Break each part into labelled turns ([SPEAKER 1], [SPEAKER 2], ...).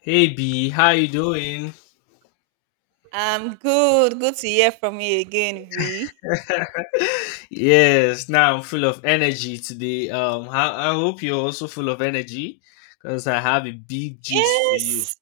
[SPEAKER 1] Hey B, how you doing?
[SPEAKER 2] I'm good. Good to hear from you again, V.
[SPEAKER 1] Yes, now I'm full of energy today. I hope you're also full of energy because I have a big gist for you.
[SPEAKER 2] Yes.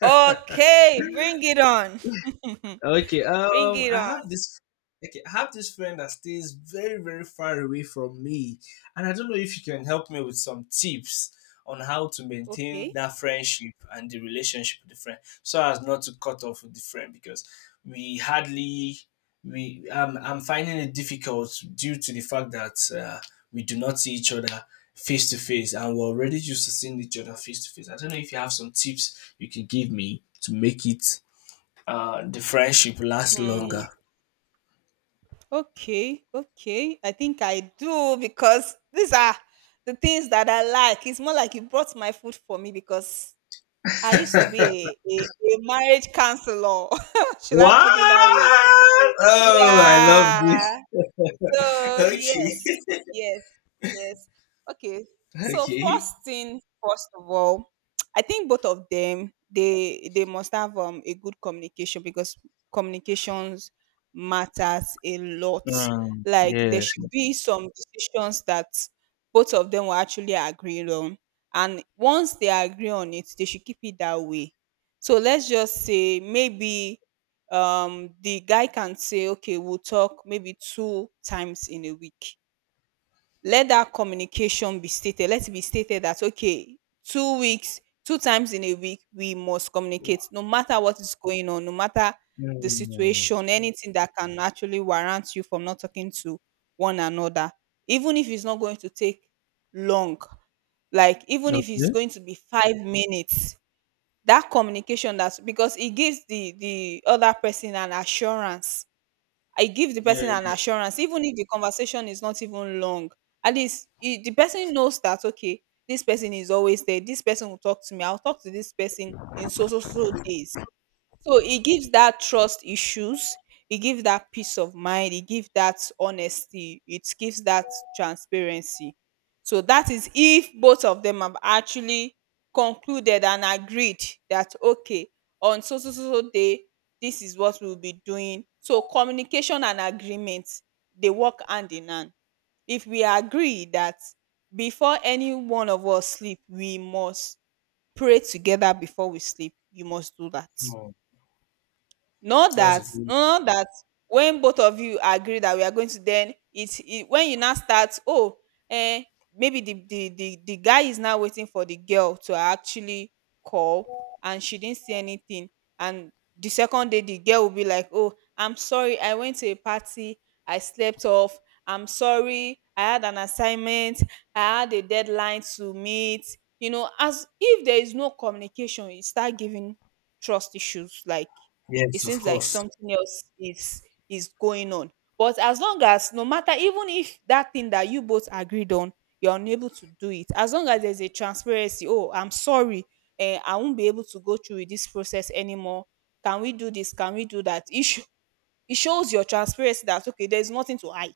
[SPEAKER 2] Okay, bring it on.
[SPEAKER 1] Okay.
[SPEAKER 2] bring
[SPEAKER 1] Um,
[SPEAKER 2] it
[SPEAKER 1] I
[SPEAKER 2] on.
[SPEAKER 1] have this. Okay, I have this friend that stays very, very far away from me, and I don't know if you can help me with some tips on how to maintain
[SPEAKER 2] Okay.
[SPEAKER 1] that friendship and the relationship with the friend, so as not to cut off with the friend because we hardly we I'm finding it difficult due to the fact that we do not see each other face to face, and we're already used to seeing each other face to face. I don't know if you have some tips you can give me to make it the friendship lasts
[SPEAKER 2] Hmm.
[SPEAKER 1] longer.
[SPEAKER 2] Okay. Okay. I think I do because these are the things that I like. It's more like you brought my food for me because I used to be a marriage counselor. Should I
[SPEAKER 1] What?
[SPEAKER 2] put it that way?
[SPEAKER 1] Oh, I love this.
[SPEAKER 2] Yeah. So yes,
[SPEAKER 1] Okay.
[SPEAKER 2] yes, yes. Okay. So
[SPEAKER 1] Okay.
[SPEAKER 2] first thing, first of all, I think both of them they must have a good communication because communications matters a lot.
[SPEAKER 1] Mm,
[SPEAKER 2] Like there
[SPEAKER 1] yes.
[SPEAKER 2] should be some decisions that both of them will actually agree on. And once they agree on it, they should keep it that way. So let's just say maybe the guy can say, okay, we'll talk maybe two times in a week. Let that communication be stated, let it be stated that okay, 2 weeks, two times in a week we must communicate, no matter what is going on, no matter the
[SPEAKER 1] Mm.
[SPEAKER 2] situation, anything that can actually warrant you from not talking to one another. Even if it's not going to take long, like even if it's
[SPEAKER 1] Okay.
[SPEAKER 2] going to be 5 minutes, that communication, that's because it gives the other person an assurance. I give the
[SPEAKER 1] Yeah.
[SPEAKER 2] person an assurance, even if the conversation is not even long. At least the person knows that okay, this person is always there. This person will talk to me. I'll talk to this person in so so so days. So it gives that trust issues, it gives that peace of mind, it gives that honesty, it gives that transparency. So that is if both of them have actually concluded and agreed that okay, on so so so so day, this is what we'll be doing. So communication and agreement, they work hand in hand. If we agree that before any one of us sleep, we must pray together before we sleep, you must do that.
[SPEAKER 1] Mm.
[SPEAKER 2] Not
[SPEAKER 1] That's a
[SPEAKER 2] that, no,
[SPEAKER 1] very-
[SPEAKER 2] not that when both of you agree that we are going to then it when you now start, oh, eh, maybe the guy is now waiting for the girl to actually call and she didn't say anything. And the second day the girl will be like, "Oh, I'm sorry, I went to a party, I slept off, I'm sorry, I had an assignment, I had a deadline to meet." You know, as if there is no communication, you start giving trust issues, like it
[SPEAKER 1] yes, of
[SPEAKER 2] seems like
[SPEAKER 1] course.
[SPEAKER 2] something else is going on. But as long as no matter even if that thing that you both agreed on, you're unable to do it, as long as there's a transparency, oh, I'm sorry, I won't be able to go through with this process anymore. Can we do this? Can we do that? It shows your transparency that okay, there's nothing to hide.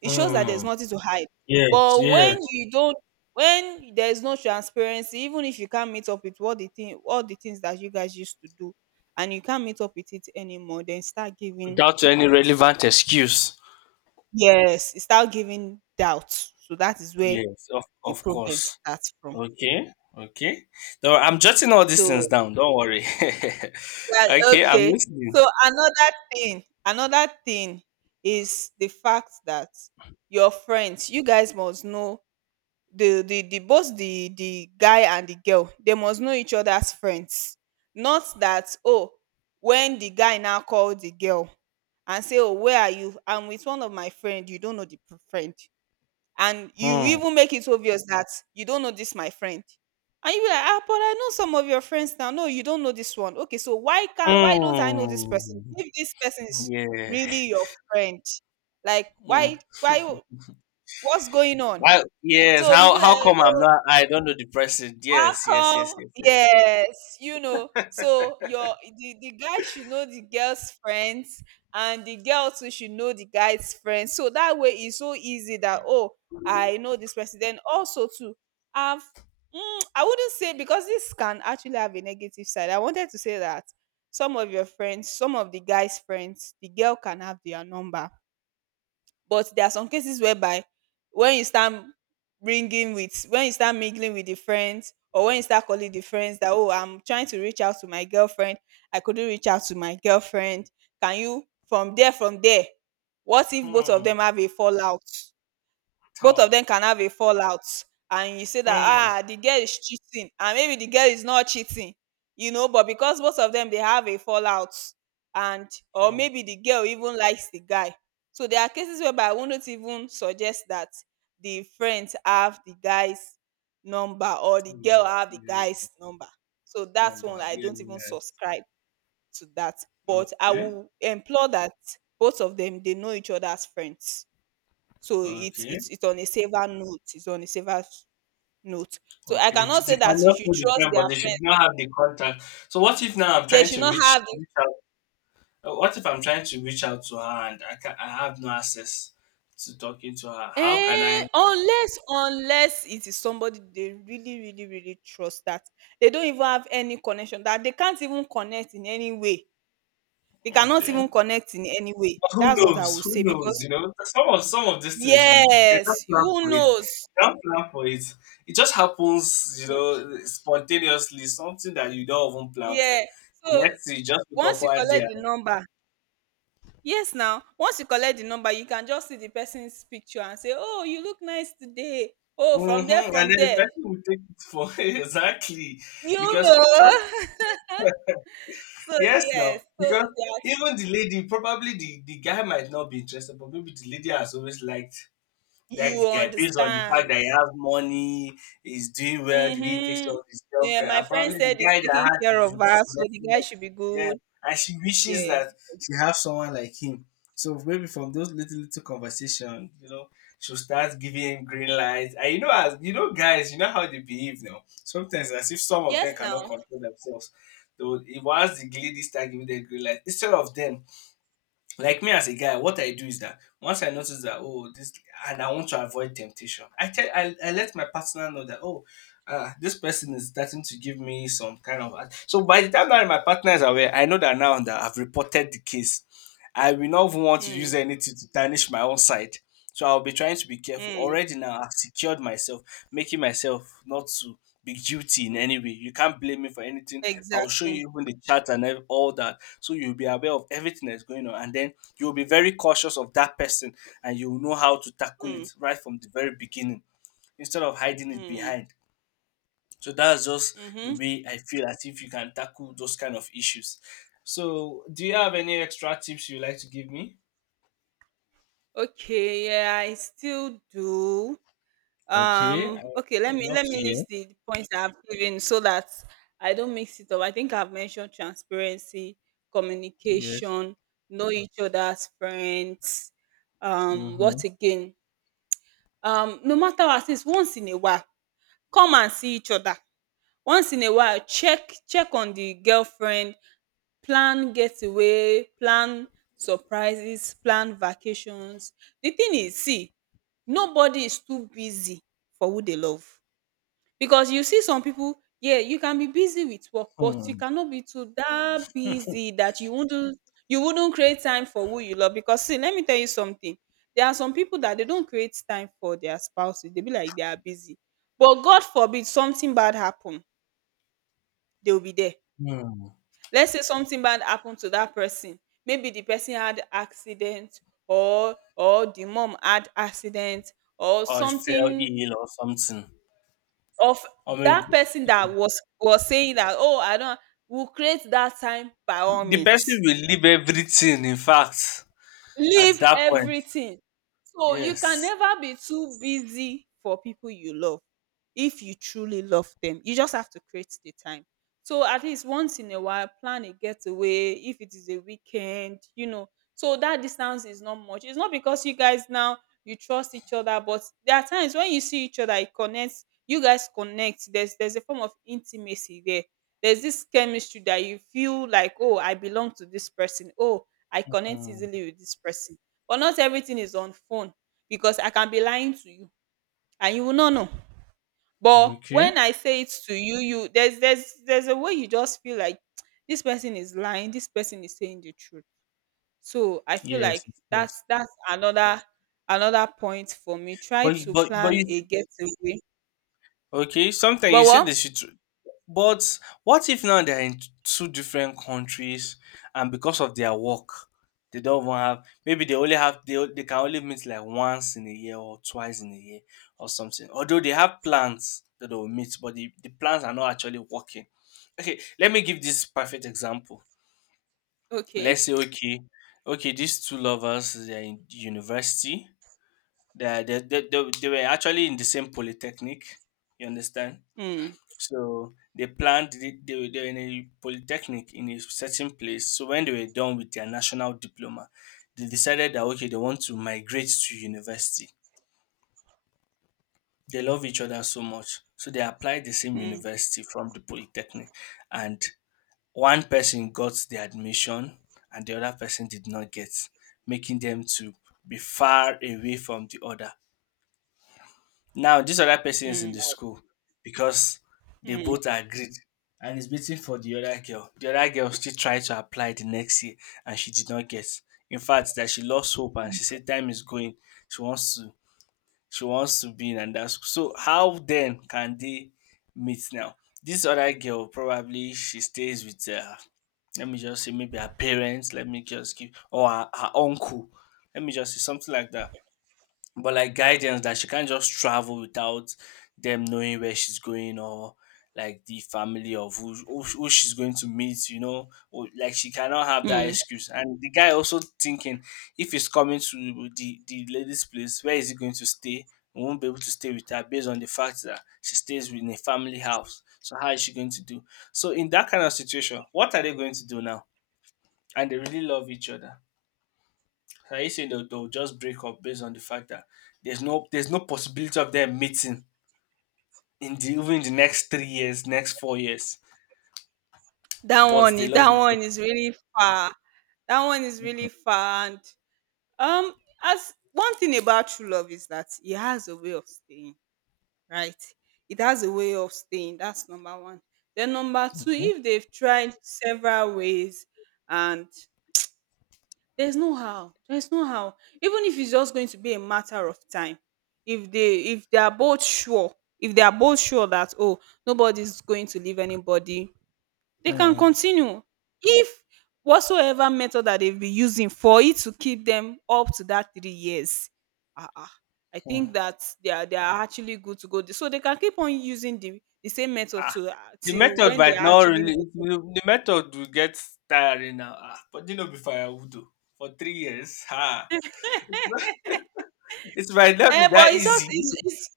[SPEAKER 2] It shows that there's
[SPEAKER 1] Mm.
[SPEAKER 2] nothing to hide.
[SPEAKER 1] Yes,
[SPEAKER 2] But
[SPEAKER 1] yes.
[SPEAKER 2] when you don't, when there's no transparency, even if you can't meet up with what the thing all the things that you guys used to do and you can't meet up with it anymore, then start giving,
[SPEAKER 1] Without any relevant excuse.
[SPEAKER 2] yes, start giving doubt. So that is where
[SPEAKER 1] Yes,
[SPEAKER 2] the
[SPEAKER 1] of
[SPEAKER 2] problem
[SPEAKER 1] course.
[SPEAKER 2] starts from.
[SPEAKER 1] Okay. Okay. No, I'm jotting all these things
[SPEAKER 2] So
[SPEAKER 1] down. Don't worry.
[SPEAKER 2] yeah,
[SPEAKER 1] Okay, I'm
[SPEAKER 2] okay.
[SPEAKER 1] listening.
[SPEAKER 2] So another thing is the fact that your friends, you guys must know, the guy and the girl, they must know each other's friends. Not that oh, when the guy now call the girl and say, "Oh, where are you? I'm with one of my friend, you don't know the friend," and you
[SPEAKER 1] Hmm.
[SPEAKER 2] even make it obvious that you don't know this my friend, and you be like, "Ah, but I know some of your friends now." "No, you don't know this one." Okay, so why can, why don't I know this person
[SPEAKER 1] Hmm.
[SPEAKER 2] if this person is
[SPEAKER 1] Yeah.
[SPEAKER 2] really your friend? Like
[SPEAKER 1] Mm.
[SPEAKER 2] why, what's going on?
[SPEAKER 1] Why? Yes.
[SPEAKER 2] So you be
[SPEAKER 1] How? How
[SPEAKER 2] like,
[SPEAKER 1] come I'm
[SPEAKER 2] oh.
[SPEAKER 1] not? I don't know the person.
[SPEAKER 2] How
[SPEAKER 1] Yes. Yes. Yes.
[SPEAKER 2] come?
[SPEAKER 1] Yes. Yes.
[SPEAKER 2] Yes, you know. So your, the guy should know the girl's friends, and the girl too should know the guy's friends. So that way it's so easy that oh, I know this person. Then also too, I've, mm, I wouldn't say, because this can actually have a negative side. I wanted to say that some of your friends, some of the guy's friends, the girl can have their number, but there are some cases whereby when you start bringing with, when you start mingling with the friends or when you start calling the friends that, "Oh, I'm trying to reach out to my girlfriend, I couldn't reach out to my girlfriend. Can you from there from there?" What if both of
[SPEAKER 1] Hmm.
[SPEAKER 2] them have a fallout? Both of
[SPEAKER 1] Tall.
[SPEAKER 2] them can have a fallout, and you say that
[SPEAKER 1] Hmm.
[SPEAKER 2] ah, the girl is cheating, and maybe the girl is not cheating, you know, but because both of them they have a fallout, and or
[SPEAKER 1] Hmm.
[SPEAKER 2] maybe the girl even likes the guy. So there are cases whereby I wouldn't even suggest that the friends have the guy's number or the girl
[SPEAKER 1] Number.
[SPEAKER 2] have the
[SPEAKER 1] Yeah.
[SPEAKER 2] guy's number. So that's one
[SPEAKER 1] Number.
[SPEAKER 2] I
[SPEAKER 1] Yeah.
[SPEAKER 2] don't even subscribe to that,
[SPEAKER 1] Yeah.
[SPEAKER 2] but I
[SPEAKER 1] Okay.
[SPEAKER 2] will implore that both of them they know each other as friends. So it's
[SPEAKER 1] Okay.
[SPEAKER 2] it's on a saver note. It's on a saver note. So I
[SPEAKER 1] Okay.
[SPEAKER 2] cannot
[SPEAKER 1] They
[SPEAKER 2] say
[SPEAKER 1] cannot
[SPEAKER 2] that you should
[SPEAKER 1] know the
[SPEAKER 2] trust
[SPEAKER 1] friend,
[SPEAKER 2] their
[SPEAKER 1] but they should
[SPEAKER 2] friends.
[SPEAKER 1] not have the contact. So what if now I'm
[SPEAKER 2] They
[SPEAKER 1] trying
[SPEAKER 2] should
[SPEAKER 1] to
[SPEAKER 2] not
[SPEAKER 1] reach
[SPEAKER 2] have the,
[SPEAKER 1] reach out? What if I'm trying to reach out to her and I can I have no access to talking to her? How can I?
[SPEAKER 2] unless, unless it is somebody they really really really trust, that they don't even have any connection, that they can't even connect in any way. They cannot even
[SPEAKER 1] Okay.
[SPEAKER 2] connect in any way.
[SPEAKER 1] Who
[SPEAKER 2] That's what I
[SPEAKER 1] knows?
[SPEAKER 2] would
[SPEAKER 1] Who
[SPEAKER 2] say,
[SPEAKER 1] knows?
[SPEAKER 2] because
[SPEAKER 1] Some of these things you, you they don't
[SPEAKER 2] yes,
[SPEAKER 1] plan
[SPEAKER 2] who
[SPEAKER 1] for it.
[SPEAKER 2] knows?
[SPEAKER 1] You don't plan for it. It just happens,
[SPEAKER 2] Y-
[SPEAKER 1] spontaneously. Something that you don't even plan for.
[SPEAKER 2] Yeah. So
[SPEAKER 1] Next, you just wake up
[SPEAKER 2] once you
[SPEAKER 1] one day,
[SPEAKER 2] collect the number, yes now, once you collect the number, you can just see the person's picture and say, "Oh, you look nice today. Oh, from
[SPEAKER 1] mm-hmm,
[SPEAKER 2] there,
[SPEAKER 1] and then
[SPEAKER 2] from
[SPEAKER 1] the
[SPEAKER 2] there."
[SPEAKER 1] person will take it for exactly
[SPEAKER 2] You
[SPEAKER 1] because some
[SPEAKER 2] know. So
[SPEAKER 1] yes now
[SPEAKER 2] yes,
[SPEAKER 1] because
[SPEAKER 2] so that,
[SPEAKER 1] even the lady probably the guy might not be interested, but maybe the lady has always liked that
[SPEAKER 2] you
[SPEAKER 1] guy, based on the fact
[SPEAKER 2] understand.
[SPEAKER 1] that he has money, he's doing well, the way he takes care
[SPEAKER 2] Mm-hmm.
[SPEAKER 1] of his
[SPEAKER 2] Yeah,
[SPEAKER 1] girlfriend,
[SPEAKER 2] my
[SPEAKER 1] and
[SPEAKER 2] friend
[SPEAKER 1] probably
[SPEAKER 2] said
[SPEAKER 1] the
[SPEAKER 2] he's
[SPEAKER 1] guy that
[SPEAKER 2] taking
[SPEAKER 1] has
[SPEAKER 2] care
[SPEAKER 1] his
[SPEAKER 2] of
[SPEAKER 1] roots
[SPEAKER 2] her,
[SPEAKER 1] is
[SPEAKER 2] so the
[SPEAKER 1] messing
[SPEAKER 2] guy
[SPEAKER 1] up.
[SPEAKER 2] should be
[SPEAKER 1] Yeah,
[SPEAKER 2] good.
[SPEAKER 1] and she wishes
[SPEAKER 2] Yeah.
[SPEAKER 1] that she have someone like him. So maybe from those little little conversation, she'll start giving him green lights. And as you know, guys, you know how they behave now. Sometimes as if some of
[SPEAKER 2] Yes
[SPEAKER 1] them cannot
[SPEAKER 2] now.
[SPEAKER 1] control themselves. Though once the lady start giving them green light, instead of them like me as a guy, what I do is that once I notice that oh this and I want to avoid temptation, I let my partner know that oh this person is starting to give me some kind of so by the time that my partner is aware, I know that now that I've reported the case, I will not even want to
[SPEAKER 2] Mm,
[SPEAKER 1] use anything to tarnish my own side. So I'll be trying to be careful.
[SPEAKER 2] mm,
[SPEAKER 1] Already now, I've secured myself, making myself not to be guilty in any way. You can't blame me for anything. I'll show
[SPEAKER 2] exactly.
[SPEAKER 1] you even the chat and ev- all that. So you'll be aware of everything that's going on. And then you'll be very cautious of that person and you'll know how to tackle
[SPEAKER 2] Mm,
[SPEAKER 1] it right from the very beginning instead of hiding it
[SPEAKER 2] mm,
[SPEAKER 1] behind. So that's just the
[SPEAKER 2] mm-hmm.
[SPEAKER 1] way I feel as if you can tackle those kind of issues. So, do you have any extra tips you'd like to give me?
[SPEAKER 2] Okay, yeah, I still do.
[SPEAKER 1] Okay. I-
[SPEAKER 2] Okay, let
[SPEAKER 1] would
[SPEAKER 2] me
[SPEAKER 1] love
[SPEAKER 2] let
[SPEAKER 1] to
[SPEAKER 2] me
[SPEAKER 1] hear.
[SPEAKER 2] list the points that I've given so that I don't mix it up. I think I've mentioned transparency,
[SPEAKER 1] Yes.
[SPEAKER 2] communication, know each other's friends. What
[SPEAKER 1] Mhm.
[SPEAKER 2] again? No matter what, it's once in a while, come and see each other. Once in a while, check on the girlfriend, plan getaway, plan surprises, plan vacations. The thing is, see, nobody is too busy for who they love. Because you see some people, yeah, you can be busy with work, but you
[SPEAKER 1] Hmm.
[SPEAKER 2] cannot be too that busy that you wouldn't, you wouldn't create time for who you love. Because see, let me tell you something. There are some people that they don't create time for their spouses. They be like they are busy. But God forbid something bad happen, they'll be there.
[SPEAKER 1] Hmm.
[SPEAKER 2] Let's say something bad happened to that person. Maybe the person had accident, or the mom had accident or
[SPEAKER 1] Or fell
[SPEAKER 2] something.
[SPEAKER 1] ill or something.
[SPEAKER 2] Of
[SPEAKER 1] Or
[SPEAKER 2] that
[SPEAKER 1] maybe
[SPEAKER 2] person that was saying that, "Oh, I don't," will create that time by all
[SPEAKER 1] the person
[SPEAKER 2] means.
[SPEAKER 1] will leave everything, in fact, at
[SPEAKER 2] Leave
[SPEAKER 1] that point.
[SPEAKER 2] everything. So you can
[SPEAKER 1] Yes.
[SPEAKER 2] never be too busy for people you love if you truly love them. You just have to create the time. So at least once in a while, plan a getaway if it is a weekend, you know. So that distance is not much. It's not because you guys now, you trust each other, but there are times when you see each other, it connects. You guys connect. There's a form of intimacy there. There's this chemistry that you feel like, oh, I belong to this person. Oh, I connect
[SPEAKER 1] Hmm.
[SPEAKER 2] easily with this person. But not everything is on phone, because I can be lying to you and you will not know. But
[SPEAKER 1] Okay.
[SPEAKER 2] when I say it to you, you, there's there's a way you just feel like, this person is lying, this person is saying the truth. So I feel
[SPEAKER 1] Yes,
[SPEAKER 2] like
[SPEAKER 1] of
[SPEAKER 2] that's
[SPEAKER 1] course.
[SPEAKER 2] that's another, another point for me. Try
[SPEAKER 1] But you-
[SPEAKER 2] to
[SPEAKER 1] but but
[SPEAKER 2] plan
[SPEAKER 1] you
[SPEAKER 2] a getaway.
[SPEAKER 1] okay. Sometimes
[SPEAKER 2] But
[SPEAKER 1] you see
[SPEAKER 2] what?
[SPEAKER 1] the situ- But what if now they're in two different countries and because of their work, they don't even have maybe they only have they, o- they can only meet like once in a year or twice in a year or something. Although they have plans that they will meet, but the plans are not actually working. Okay, let me give this perfect example.
[SPEAKER 2] Okay.
[SPEAKER 1] Let's say okay, okay, these two lovers they're in university. They were actually in the same polytechnic. You understand?
[SPEAKER 2] Mm,
[SPEAKER 1] So they planned, they were in a polytechnic in a certain place. So when they were done with their national diploma, they decided that, okay, they want to migrate to university. They love each other so much. So they applied the same
[SPEAKER 2] mm,
[SPEAKER 1] university from the polytechnic. And one person got the admission and the other person did not get, making them to be far away from the other. Now this other person is in
[SPEAKER 2] mm,
[SPEAKER 1] the school because they
[SPEAKER 2] mm,
[SPEAKER 1] both agreed and is waiting for the other girl. The other girl still tried to apply the next year and she did not get. In fact that she lost hope and she said time is going. She wants to she wants to be in another school. So how then can they meet now? This other girl probably she stays with her let me just say maybe her parents let me just give or her her uncle let me just say something like that but like guidance that she can't just travel without them knowing where she's going or like the family of who she's going to meet or, like she cannot have that
[SPEAKER 2] mm.
[SPEAKER 1] excuse and the guy also thinking if he's coming to the lady's place where is he going to stay he won't be able to stay with her based on the fact that she stays in a family house so how is she going to do so in that kind of situation what are they going to do now and they really love each other are you saying they'll just break up based on the fact that there's no possibility of them meeting in the even in the next 3 years, next 4 years,
[SPEAKER 2] That
[SPEAKER 1] but
[SPEAKER 2] one,
[SPEAKER 1] they love
[SPEAKER 2] that
[SPEAKER 1] each
[SPEAKER 2] one is really far. That one is really far, and um, as one thing about true love is that it has a way of staying, right? It has a way of staying. That's number 1. Then number 2, if they've tried several ways and there's no how, there's no how. Even if it's just going to be a matter of time, if they, if they are both sure, if they are both sure that oh, nobody's going to leave anybody, they
[SPEAKER 1] other.
[SPEAKER 2] can
[SPEAKER 1] Mm.
[SPEAKER 2] continue. If whatsoever method that they've been using for it to keep them up to that 3 years, ah ah, I
[SPEAKER 1] Hmm.
[SPEAKER 2] think that they are, they are actually good to go. So they can keep on using the same method
[SPEAKER 1] Ah,
[SPEAKER 2] to
[SPEAKER 1] the
[SPEAKER 2] till
[SPEAKER 1] method
[SPEAKER 2] when they
[SPEAKER 1] might
[SPEAKER 2] are
[SPEAKER 1] not
[SPEAKER 2] actually
[SPEAKER 1] really the method will get tiring now. Ah, but you know before I would do for 3 years. Ah, it might not be
[SPEAKER 2] But
[SPEAKER 1] that
[SPEAKER 2] it's just
[SPEAKER 1] easy.
[SPEAKER 2] it's, it's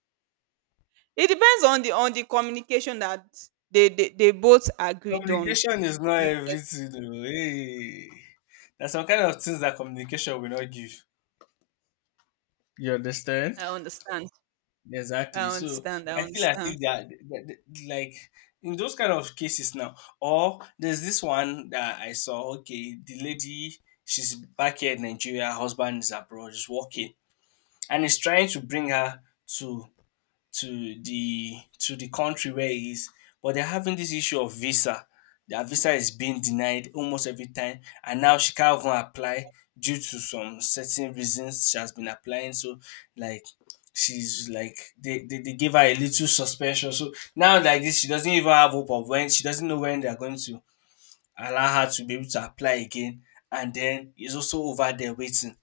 [SPEAKER 2] it depends on the communication that they both agreed on.
[SPEAKER 1] Communication is not
[SPEAKER 2] You get
[SPEAKER 1] everything. Oh, hey. There's some kind of things that communication will not give. You
[SPEAKER 2] I
[SPEAKER 1] understand?
[SPEAKER 2] understand.
[SPEAKER 1] Exactly.
[SPEAKER 2] I
[SPEAKER 1] So
[SPEAKER 2] understand. I
[SPEAKER 1] I feel as
[SPEAKER 2] understand.
[SPEAKER 1] if they are th- th- th- like in those kind of cases now. Or there's this one that I saw. Okay, the lady she's back here in Nigeria, husband is abroad, is working, and is trying to bring her to to the country where he is, but they're having this issue of visa. Their visa is being denied almost every time, and now she can't even apply due to some certain reasons she has been applying. So, like, she's like they gave her a little suspension. So now like this, she doesn't even have hope of when she doesn't know when they're going to allow her to be able to apply again. And then it's also over there waiting.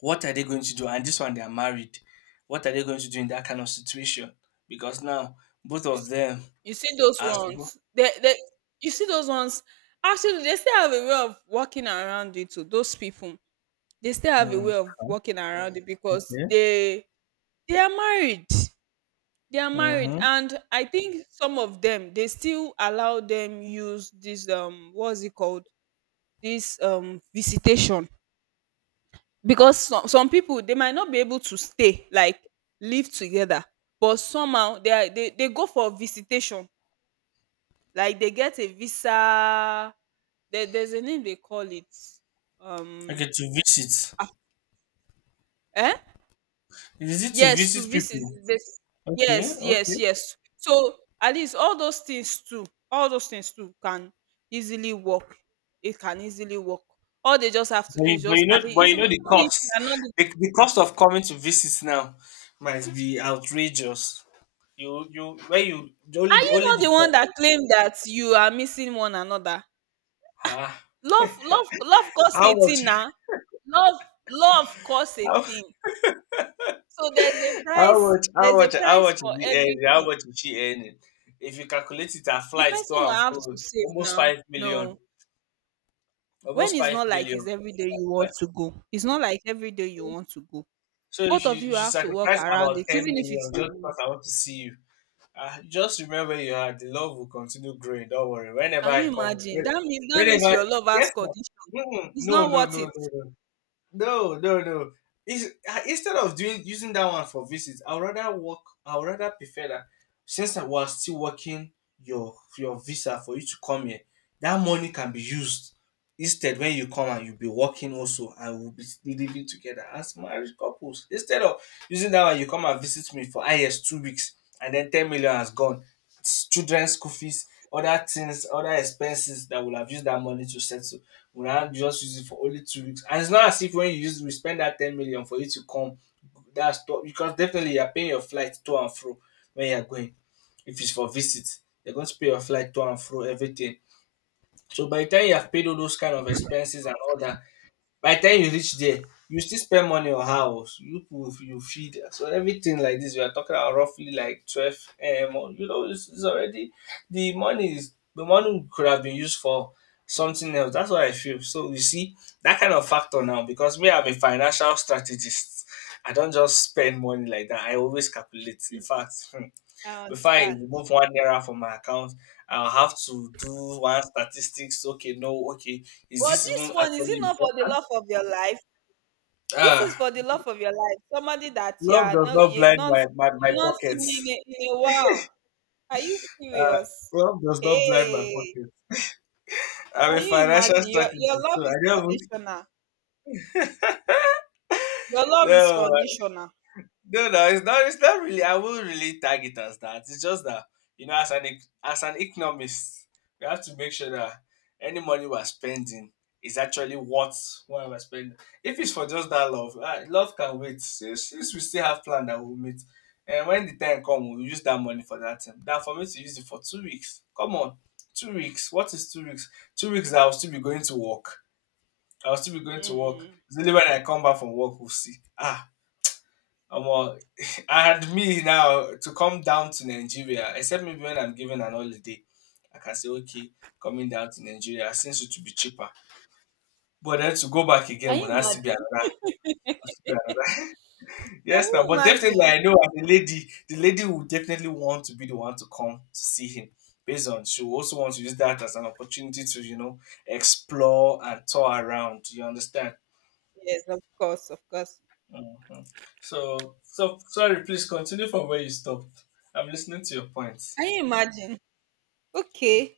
[SPEAKER 1] What are they going to do? And this one, they are married. What are they going to do in that kind of situation? Because now both
[SPEAKER 2] You
[SPEAKER 1] of
[SPEAKER 2] s-
[SPEAKER 1] them
[SPEAKER 2] you see those
[SPEAKER 1] are supposed
[SPEAKER 2] ones. You see those ones. Actually, they still have a way of walking around it. To Those people, they still have a
[SPEAKER 1] Mm.
[SPEAKER 2] way of walking around it because
[SPEAKER 1] Okay.
[SPEAKER 2] they are married. They are married,
[SPEAKER 1] Mm-hmm.
[SPEAKER 2] and I think some of them they still allow them use this what's it called this visitation because some people they might not be able to stay like live together, but somehow they go for visitation. Like they get a visa there's a name they call it. Um
[SPEAKER 1] Okay to visit.
[SPEAKER 2] ah, eh?
[SPEAKER 1] Is it to
[SPEAKER 2] Yes, to
[SPEAKER 1] visit
[SPEAKER 2] visit
[SPEAKER 1] people?
[SPEAKER 2] this.
[SPEAKER 1] Okay,
[SPEAKER 2] Yes,
[SPEAKER 1] okay.
[SPEAKER 2] yes, yes. So at least all those things too, all those things too can easily work. It can easily work. All they just have to
[SPEAKER 1] But
[SPEAKER 2] do
[SPEAKER 1] you,
[SPEAKER 2] is
[SPEAKER 1] but
[SPEAKER 2] just at least
[SPEAKER 1] but you
[SPEAKER 2] even
[SPEAKER 1] know
[SPEAKER 2] even
[SPEAKER 1] the
[SPEAKER 2] if
[SPEAKER 1] cost.
[SPEAKER 2] you are not living
[SPEAKER 1] The
[SPEAKER 2] together.
[SPEAKER 1] cost of coming to visit now might be outrageous. You where you the only
[SPEAKER 2] Are
[SPEAKER 1] the
[SPEAKER 2] you
[SPEAKER 1] only
[SPEAKER 2] not the
[SPEAKER 1] the
[SPEAKER 2] one that claimed that you are missing one another?
[SPEAKER 1] ah,
[SPEAKER 2] Love costs a
[SPEAKER 1] how much
[SPEAKER 2] thing now. Love, love costs a
[SPEAKER 1] How?
[SPEAKER 2] thing. So
[SPEAKER 1] How much? How
[SPEAKER 2] there's a
[SPEAKER 1] much? How
[SPEAKER 2] price
[SPEAKER 1] much is
[SPEAKER 2] for
[SPEAKER 1] the earning? How
[SPEAKER 2] everything.
[SPEAKER 1] much is she earning? If you calculate it, her
[SPEAKER 2] The
[SPEAKER 1] flights to
[SPEAKER 2] person will
[SPEAKER 1] and
[SPEAKER 2] have to
[SPEAKER 1] fro
[SPEAKER 2] save
[SPEAKER 1] almost
[SPEAKER 2] now.
[SPEAKER 1] 5 million,
[SPEAKER 2] No. When
[SPEAKER 1] almost
[SPEAKER 2] it's
[SPEAKER 1] five
[SPEAKER 2] not like
[SPEAKER 1] million.
[SPEAKER 2] it's every day you
[SPEAKER 1] But
[SPEAKER 2] want to go. It's not like every day you want to go.
[SPEAKER 1] so
[SPEAKER 2] Both
[SPEAKER 1] if you,
[SPEAKER 2] of
[SPEAKER 1] you
[SPEAKER 2] you
[SPEAKER 1] should
[SPEAKER 2] have to work
[SPEAKER 1] sacrifice
[SPEAKER 2] around
[SPEAKER 1] about
[SPEAKER 2] it,
[SPEAKER 1] ten
[SPEAKER 2] even if it
[SPEAKER 1] million
[SPEAKER 2] is
[SPEAKER 1] just because
[SPEAKER 2] you.
[SPEAKER 1] I want to see you. Just remember, you are the love will continue growing. Don't worry. Whenever
[SPEAKER 2] Can
[SPEAKER 1] I
[SPEAKER 2] you
[SPEAKER 1] come,
[SPEAKER 2] imagine? That means
[SPEAKER 1] whenever
[SPEAKER 2] your love has
[SPEAKER 1] yes, ma.
[SPEAKER 2] condition.
[SPEAKER 1] Mm,
[SPEAKER 2] It's
[SPEAKER 1] no,
[SPEAKER 2] not
[SPEAKER 1] no,
[SPEAKER 2] worth it.
[SPEAKER 1] no, no, no. No, no, no. Is I- instead of doing using that one for visits, I'd rather work. I'd rather prefer that since I was still working your visa for you to come here, that money can be used instead when you come and you'll be working also and we'll be living together as married couples. Instead of using that one, you come and visit me for IS 2 weeks and then 10 million has gone. It's children's school fees, other things, other expenses that will have used that money to settle we now just use it for only 2 weeks. And it's not as if when you use we spend that 10 million for you to come. That's top because definitely you're paying your flight to and fro when you're going. If it's for visit, you're going to pay your flight to and fro, everything. So by the time you have paid all those kind of expenses and all that, by the time you reach there you still spend money on house you put you feed so everything like this we are talking about roughly like 12. It's already the money could have been used for something else. That's what I feel. So you see that kind of factor now, because me I'm a financial strategist, I don't just spend money like that. I always calculate. In fact, hmm,
[SPEAKER 2] I
[SPEAKER 1] before I
[SPEAKER 2] understand.
[SPEAKER 1] remove one naira from my account, I'll have to do one statistics. Okay, no, okay, is
[SPEAKER 2] But
[SPEAKER 1] this
[SPEAKER 2] this
[SPEAKER 1] even
[SPEAKER 2] one, is
[SPEAKER 1] actually
[SPEAKER 2] it not
[SPEAKER 1] important?
[SPEAKER 2] for the love of your life? This is
[SPEAKER 1] Ah,
[SPEAKER 2] for the love of your life. Somebody that you
[SPEAKER 1] love
[SPEAKER 2] are
[SPEAKER 1] does not blind my, my,
[SPEAKER 2] you've
[SPEAKER 1] my
[SPEAKER 2] not seen
[SPEAKER 1] pockets.
[SPEAKER 2] in in a while. Are you
[SPEAKER 1] Uh,
[SPEAKER 2] serious?
[SPEAKER 1] Love does not blind my
[SPEAKER 2] Hey,
[SPEAKER 1] pockets.
[SPEAKER 2] can
[SPEAKER 1] I'm a
[SPEAKER 2] you
[SPEAKER 1] financial
[SPEAKER 2] imagine? Your
[SPEAKER 1] strategist,
[SPEAKER 2] love
[SPEAKER 1] so I
[SPEAKER 2] is
[SPEAKER 1] don't.
[SPEAKER 2] conditional. Your love is
[SPEAKER 1] No,
[SPEAKER 2] conditional.
[SPEAKER 1] no, no, it's not. It's not really. I won't really tag it as that. It's just that, you know, as an economist, we have to make sure that any money we're spending is actually worth what we're spending. If it's for just that love, ah, love can wait. Since we still have plan that we'll meet, and when the time comes, we'll use that money for that time. Now, for me to use it for 2 weeks, come on, 2 weeks. What is 2 weeks? 2 weeks, I'll still be going to work. I'll still be going to work.
[SPEAKER 2] Mm.
[SPEAKER 1] It's only when I come back from work we'll see. Ah, Omo, and me now to come down to Nigeria, except maybe when I'm given an holiday, I can say, okay, coming down to Nigeria since it will be cheaper. But then to go back
[SPEAKER 2] Can
[SPEAKER 1] again
[SPEAKER 2] you
[SPEAKER 1] will has to be
[SPEAKER 2] imagine?
[SPEAKER 1] another. Has to be another-
[SPEAKER 2] Can
[SPEAKER 1] Yes, now,
[SPEAKER 2] you
[SPEAKER 1] but definitely
[SPEAKER 2] imagine?
[SPEAKER 1] I know as a lady, the lady will definitely want to be the one to come to see him. Based on she will also want to use that as an opportunity to, you know, explore and tour around. You understand?
[SPEAKER 2] Yes, of course, of course.
[SPEAKER 1] Mhm. So sorry, please continue from where you stopped. I'm listening to your points.
[SPEAKER 2] Can you imagine? Okay.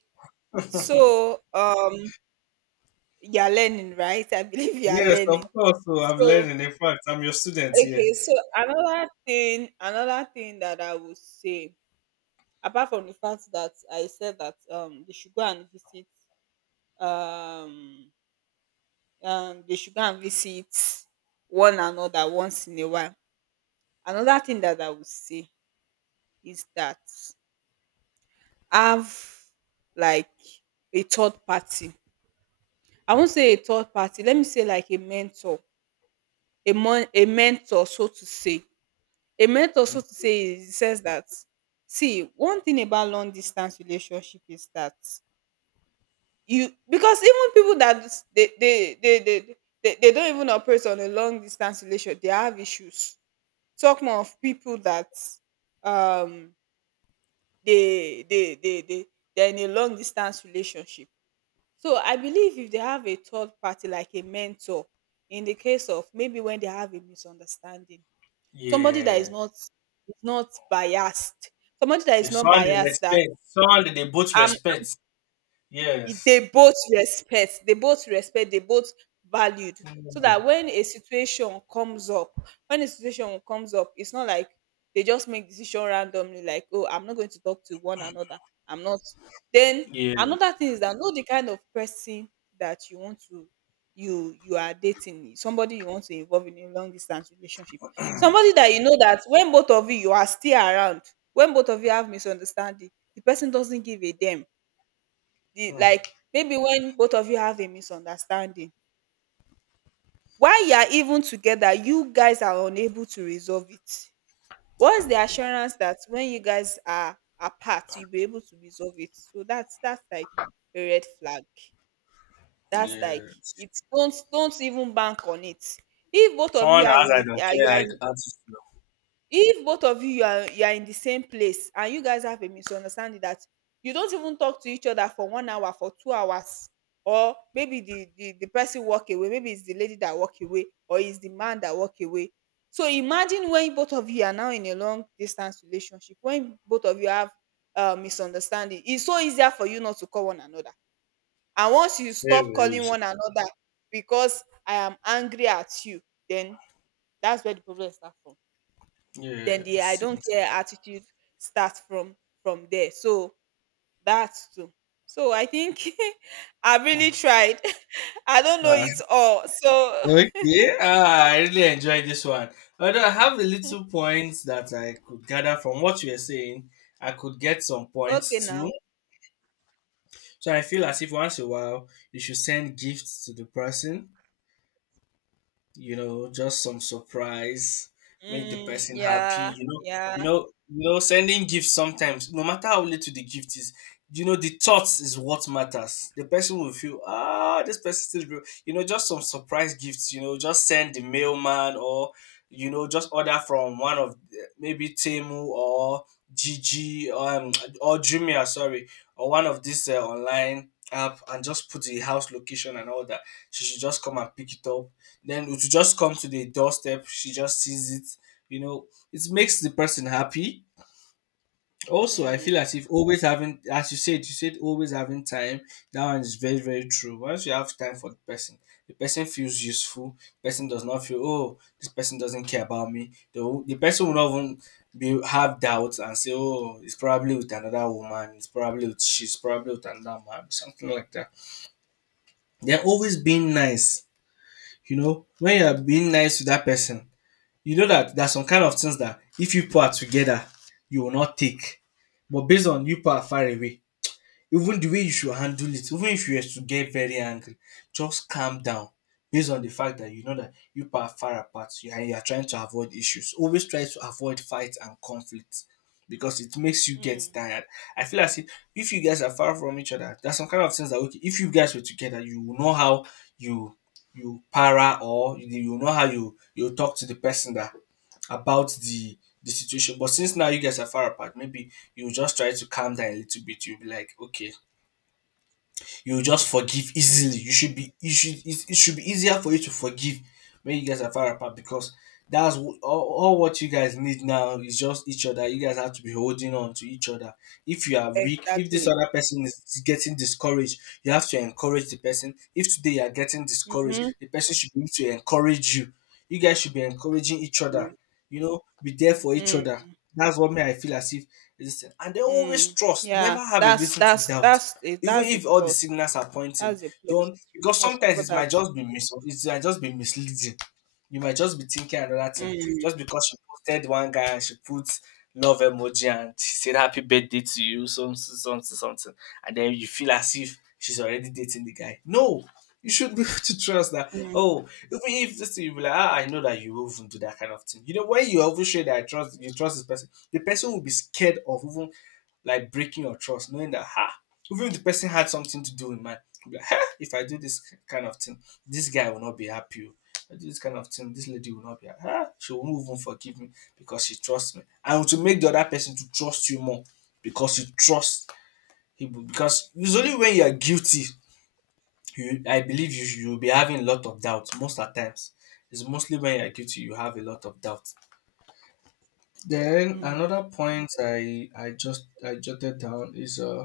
[SPEAKER 2] So you are learning, right? I believe you are
[SPEAKER 1] Yes, of
[SPEAKER 2] learning.
[SPEAKER 1] course. So I've
[SPEAKER 2] So
[SPEAKER 1] learned. In fact, I'm your student here.
[SPEAKER 2] okay, so another thing that I would say, apart from the fact that I said that they should go and visit um they should go and visit one another once in a while. Another thing that I would say is that have like a third party. I won't say a third party. Let me say like a mentor, a mentor, so to say. A mentor, so to say, it says that see one thing about long distance relationship is that you because even people that s- they don't even operate on a long distance relationship they have issues. Talk more of people that um they they they they they're in a long distance relationship. So I believe if they have a third party like a mentor, in the case of maybe when they have a misunderstanding, somebody that
[SPEAKER 1] Yeah.
[SPEAKER 2] is not biased, somebody that is
[SPEAKER 1] Your
[SPEAKER 2] not
[SPEAKER 1] son they
[SPEAKER 2] biased that
[SPEAKER 1] respect. Son they both
[SPEAKER 2] I
[SPEAKER 1] respect.
[SPEAKER 2] it-
[SPEAKER 1] Yes.
[SPEAKER 2] they both respect they both valued so
[SPEAKER 1] Mm.
[SPEAKER 2] that when a situation comes up it's not like they just make decision randomly like oh I'm not going to talk to one another I'm not then
[SPEAKER 1] Yeah.
[SPEAKER 2] another thing is that know the kind of person that you want to you are dating somebody you want to involve in a long distance relationship, somebody that you know that when both of you you are still around, when both of you have misunderstanding the person doesn't give a damn. The
[SPEAKER 1] Mm.
[SPEAKER 2] like Maybe when both of you have a misunderstanding while you are even together you guys are unable to resolve it, what's the assurance that when you guys are apart you'll be able to resolve it? So that's like a red flag, that's like
[SPEAKER 1] Yeah.
[SPEAKER 2] it's don't even bank on it. If both of you
[SPEAKER 1] Someone
[SPEAKER 2] are in
[SPEAKER 1] else I
[SPEAKER 2] a,
[SPEAKER 1] don't
[SPEAKER 2] are, you
[SPEAKER 1] care. I
[SPEAKER 2] are
[SPEAKER 1] attitude.
[SPEAKER 2] If both of you are in the same place and you guys have a misunderstanding that you don't even talk to each other for 1 hour for 2 hours, or maybe the person walk away, maybe it's the lady that walk away or it's the man that walk away. So imagine when both of you are now in a long distance relationship, when both of you have misunderstanding, it's so easier for you not to call one another. And once you stop
[SPEAKER 1] Very
[SPEAKER 2] calling
[SPEAKER 1] easy.
[SPEAKER 2] one another because I am angry at you, then that's where the problem start from. Then the I
[SPEAKER 1] Yes.
[SPEAKER 2] don't care attitude starts from there. So that's too. So I think I really tried. I don't know
[SPEAKER 1] Ah,
[SPEAKER 2] it all. So
[SPEAKER 1] okay. Ah, I really enjoyed this one. Although I have a little points that I could gather from what you are saying, I could get some
[SPEAKER 2] okay
[SPEAKER 1] points
[SPEAKER 2] now.
[SPEAKER 1] too. So I feel as if once in a while you should send gifts to the person, you know, just some surprise, make the
[SPEAKER 2] Mm,
[SPEAKER 1] person happy,
[SPEAKER 2] yeah,
[SPEAKER 1] you
[SPEAKER 2] yeah.
[SPEAKER 1] know, sending gifts sometimes, no matter how little the gift is, you know, the thoughts is what matters. The person will feel, ah, this person still, real." You know, just some surprise gifts, you know, just send the mailman or, you know, just order from one of the- maybe Temu or Gigi, or Jumia, sorry, or one of these online app and just put the house location and all that. She should just come and pick it up, then it will just come to the doorstep, she just sees it, you know, it makes the person happy. Also I
[SPEAKER 2] Mm,
[SPEAKER 1] feel as if always having, as you said, you said always having time, that one is very very true. Once you have time for the person, the person feels useful. Person does not feel, oh, this person doesn't care about me. The the person will not even be have doubts and say, oh, it's probably with another woman, it's probably with, she's probably with another man, something like that. They're always being nice. You know, when you're being nice to that person, you know that there's some kind of things that if you people together, you will not take. But based on you people far away, even the way you should handle it, even if you have to get very angry, just calm down. Based on the fact that you know that you people are far apart and you are trying to avoid issues. Always try to avoid fights and conflicts because it makes you get
[SPEAKER 2] mm,
[SPEAKER 1] tired. I feel as if you guys are far from each other, there's some kind of things that, okay, if you guys were together, you will know how you para, or you know how you talk to the person that about the situation. But since now you guys are far apart, maybe you just try to calm down a little bit. You'll be like, okay, you just forgive
[SPEAKER 2] mm.
[SPEAKER 1] easily. You should be you should It, it should be easier for you to forgive when you guys are far apart, because that's all what you guys need now is just each other. You guys have to be holding on to each other. If you are weak, if this
[SPEAKER 2] Exactly.
[SPEAKER 1] other person is getting discouraged, you have to encourage the person. If today you are getting discouraged,
[SPEAKER 2] Mm-hmm.
[SPEAKER 1] the person should be able to encourage you. You guys should be encouraging each other.
[SPEAKER 2] Mm,
[SPEAKER 1] You know, be there for each
[SPEAKER 2] mm,
[SPEAKER 1] other. That's what me I feel as if listen. And they always
[SPEAKER 2] mm.
[SPEAKER 1] trust.
[SPEAKER 2] Yeah,
[SPEAKER 1] Never have a
[SPEAKER 2] that's
[SPEAKER 1] reason to doubt. Even
[SPEAKER 2] that's a
[SPEAKER 1] if all the
[SPEAKER 2] plus.
[SPEAKER 1] signals are pointing,
[SPEAKER 2] That's a plus.
[SPEAKER 1] don't, because
[SPEAKER 2] I
[SPEAKER 1] sometimes
[SPEAKER 2] support
[SPEAKER 1] it
[SPEAKER 2] that.
[SPEAKER 1] might just be misleading. You might just be thinking another thing
[SPEAKER 2] Mm,
[SPEAKER 1] just because she posted one guy and she put love emoji and she said happy birthday to you, something, something, something, and then you feel as if she's already dating the guy. No, you should be able to trust that.
[SPEAKER 2] mm,
[SPEAKER 1] Oh, even if this thing, you be like, ah, I know that you will even do that kind of thing. You know, when you even show that I trust you, trust this person, the person will be scared of even like breaking your trust, knowing that ha, even if the person had something to do in mind, be like, "Huh, if I do this kind of thing, this guy will not be happy. Oh. If I do this kind of thing, this lady will not be happy. Huh? She will move and forgive me because she trusts me. And to make the other person to trust you more because you trust him. Because usually when you are guilty, you, I believe you will be having a lot of doubt most of the times. It's mostly when you're guilty you have a lot of doubt. Then
[SPEAKER 2] mm,
[SPEAKER 1] another point I jotted down is uh,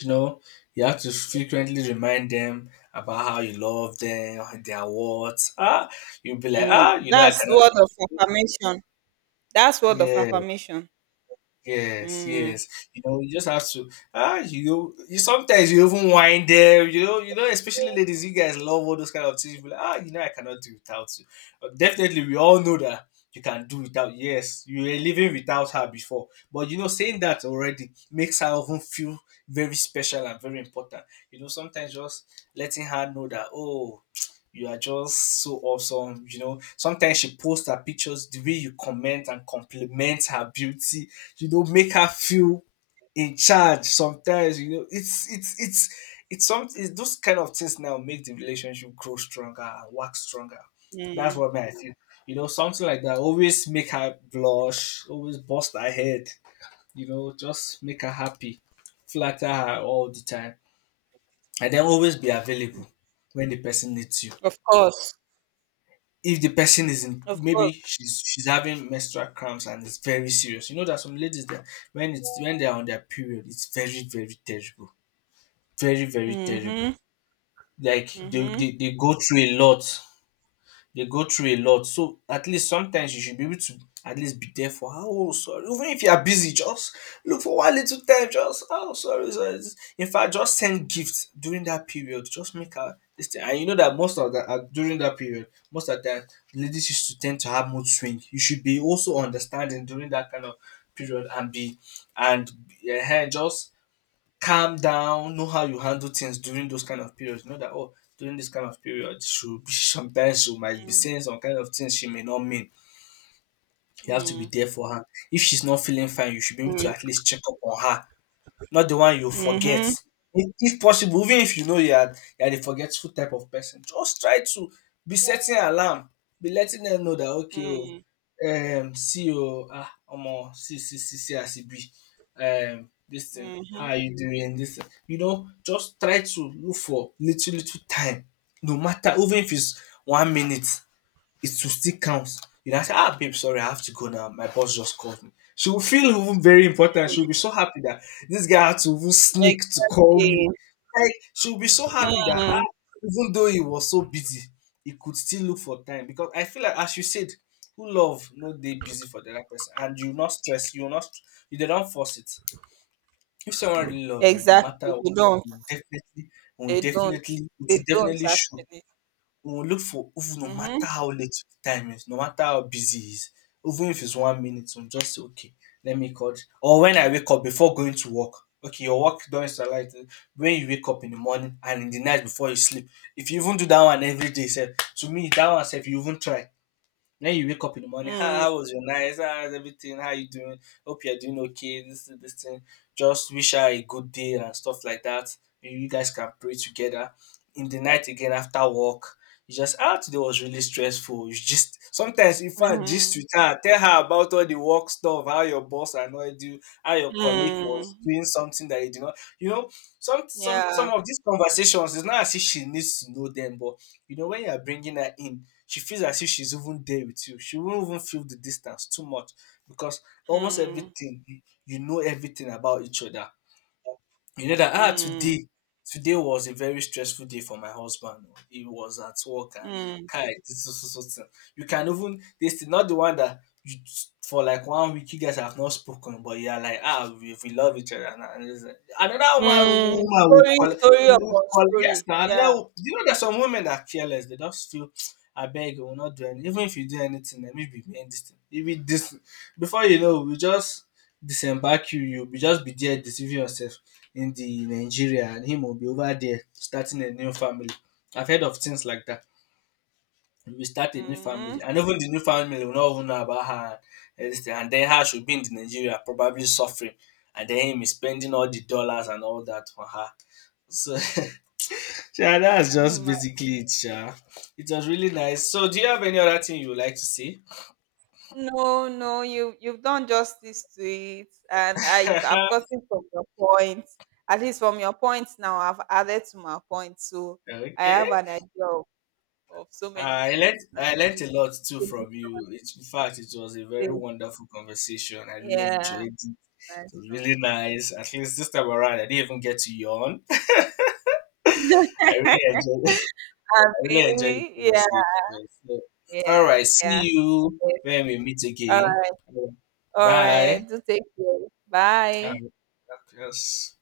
[SPEAKER 1] you know, you have to frequently remind them about how you love them, their words. Ah, you'll be like,
[SPEAKER 2] mm.
[SPEAKER 1] ah, you know, I
[SPEAKER 2] That's
[SPEAKER 1] cannot.
[SPEAKER 2] word of affirmation. That's word of
[SPEAKER 1] Yeah,
[SPEAKER 2] affirmation.
[SPEAKER 1] yes,
[SPEAKER 2] Mm,
[SPEAKER 1] yes. You know, you just have to, ah, you know, you sometimes you even whine them, you know, especially ladies, you guys love all those kind of things. You be like, ah, you know, I cannot do without you. But definitely we all know that you can do without, yes, you were living without her before. But you know, saying that already makes her even feel very special and very important. You know, sometimes just letting her know that, oh, you are just so awesome. You know, sometimes she posts her pictures, the way you comment and compliment her beauty, you know, make her feel in charge sometimes, you know. It's those kind of things now make the relationship grow stronger and work stronger. That's
[SPEAKER 2] mm.
[SPEAKER 1] what I think. You know, something like that. Always make her blush, always bust her head, you know, just make her happy, flatter her all the time. And then always be available when the person needs you,
[SPEAKER 2] Of course.
[SPEAKER 1] if the person is in,
[SPEAKER 2] Of course.
[SPEAKER 1] maybe she's having menstrual cramps and it's very serious. You know that some ladies that when it's when they're on their period it's very very terrible, very very terrible,
[SPEAKER 2] Mhm.
[SPEAKER 1] like
[SPEAKER 2] Mhm.
[SPEAKER 1] they go through a lot, they go through a lot. So at least sometimes you should be able to at least be there for her. Oh, sorry. Even if you are busy, just look for one little time. Just "Ah, oh, sorry, sorry. In fact, just send gifts during that period. Just make her this thing. And you know that most of the during that period, most of the time, ladies used to tend to have mood swing. You should be also understanding during that kind of period, and be and just calm down, know how you handle things during those kind of periods. Know that oh, during this kind of period, she sometimes she might be saying some kind of things she may not mean. You have to be
[SPEAKER 2] Mm.
[SPEAKER 1] there for her. If she's not feeling fine, you should be able to
[SPEAKER 2] Mm.
[SPEAKER 1] at least check up on her, not the one you forget.
[SPEAKER 2] Mhm.
[SPEAKER 1] If possible, even if you know you are the forgetful type of person, just try to be setting alarm, be letting them know that okay, oh,
[SPEAKER 2] Mm.
[SPEAKER 1] see, oh, ah, omo, see, see, see, see, as it be, this thing, how
[SPEAKER 2] Mhm.
[SPEAKER 1] are you doing? This thing. Just try to look for little, little time, no matter, even if it's one minute, it will still count. You know, I say, ah, babe, sorry, I have to go now. My boss just called me. She will feel even very important. She'll be so happy that this guy had to even sneak to call
[SPEAKER 2] Exactly.
[SPEAKER 1] me. Like, she'll be so happy that, ah,
[SPEAKER 2] Mm.
[SPEAKER 1] even though he was so busy, he could still look for time. Because I feel like, as you said, who love, no, they busy for the other person. And you not stress, you not, you they don't force it. If someone really love you, no
[SPEAKER 2] Exactly.
[SPEAKER 1] matter what,
[SPEAKER 2] They don't.
[SPEAKER 1] you definitely, will
[SPEAKER 2] They don't.
[SPEAKER 1] definitely, it
[SPEAKER 2] They
[SPEAKER 1] will
[SPEAKER 2] don't
[SPEAKER 1] definitely show,
[SPEAKER 2] actually.
[SPEAKER 1] we will look for, even no
[SPEAKER 2] Mhm.
[SPEAKER 1] matter how late the time is, no matter how busy it is, even if it's one minute, we'll just say, okay, let me call. Or when I wake up before going to work, okay, your work don't start like that. When you wake up in the morning and in the night before you sleep. If you even do that one every day, self, to me, that one, self, you even try. Then you wake up in the morning. How,
[SPEAKER 2] Mm.
[SPEAKER 1] how was your night? How's everything? How you doing? Hope you're doing okay. This thing. Just wish her a good day and stuff like that. Maybe you guys can pray together. In the night again after work, you just ah today was really stressful. You just sometimes in fact just
[SPEAKER 2] Mhm.
[SPEAKER 1] with her, tell her about all the work stuff, how your boss annoyed you, how your colleague was
[SPEAKER 2] Mm.
[SPEAKER 1] doing something that you did not. You know, some
[SPEAKER 2] Yeah.
[SPEAKER 1] of these conversations, it's not as if she needs to know them, but you know when you are bringing her in, she feels as if she's even there with you. She won't even feel the distance too much because almost
[SPEAKER 2] Mm.
[SPEAKER 1] everything, you know everything about each other. You know that ah
[SPEAKER 2] Mm.
[SPEAKER 1] today, today was a very stressful day for my husband. Oh. He was at work and
[SPEAKER 2] Mm.
[SPEAKER 1] kai this so so so thing. You can even this thing, not the one that you for like one week you guys have not spoken, but you are like ah we love each other. And it's like, another woman
[SPEAKER 2] Mm.
[SPEAKER 1] woman would
[SPEAKER 2] Story.
[SPEAKER 1] call,
[SPEAKER 2] Story
[SPEAKER 1] would
[SPEAKER 2] upon
[SPEAKER 1] call, yes
[SPEAKER 2] story.
[SPEAKER 1] now, another
[SPEAKER 2] Yeah.
[SPEAKER 1] you know there's some women that are careless. They just feel I beg you will not do anything. Even if you do anything, let me be end this thing. Even this before you know we just disembark you. Just be there deceiving yourself in the Nigeria and him will be over there starting a new family. I've heard of things like that. We start a new
[SPEAKER 2] Mhm.
[SPEAKER 1] family, and even the new family will not even know about her. And this, and then her should be in the Nigeria, probably suffering, and then him is spending all the dollars and all that on her. So, yeah, that's
[SPEAKER 2] Can
[SPEAKER 1] just
[SPEAKER 2] you
[SPEAKER 1] basically it. Yeah, it was really nice. So, do you have any other thing you would like to see?
[SPEAKER 2] No, no, you you've done justice to it, and I've gotten from your point. At least from your points now, I've added to my point, so I
[SPEAKER 1] Okay.
[SPEAKER 2] have an idea of so many
[SPEAKER 1] I learned
[SPEAKER 2] things now.
[SPEAKER 1] I
[SPEAKER 2] So
[SPEAKER 1] learned a lot too
[SPEAKER 2] it's a good
[SPEAKER 1] from you. It, in fact, it was a very
[SPEAKER 2] topic.
[SPEAKER 1] wonderful conversation. I really
[SPEAKER 2] Yeah,
[SPEAKER 1] enjoyed. It
[SPEAKER 2] nice
[SPEAKER 1] was really
[SPEAKER 2] one.
[SPEAKER 1] nice. At least this time around, I didn't even get to yawn. I really enjoyed. I
[SPEAKER 2] Abi,
[SPEAKER 1] really enjoyed the
[SPEAKER 2] yeah,
[SPEAKER 1] conversation. So,
[SPEAKER 2] yeah,
[SPEAKER 1] all
[SPEAKER 2] yeah.
[SPEAKER 1] right, see
[SPEAKER 2] Yes.
[SPEAKER 1] you when we meet
[SPEAKER 2] All
[SPEAKER 1] again.
[SPEAKER 2] right, all
[SPEAKER 1] Bye.
[SPEAKER 2] right. Do take care. Bye.
[SPEAKER 1] Um, yes.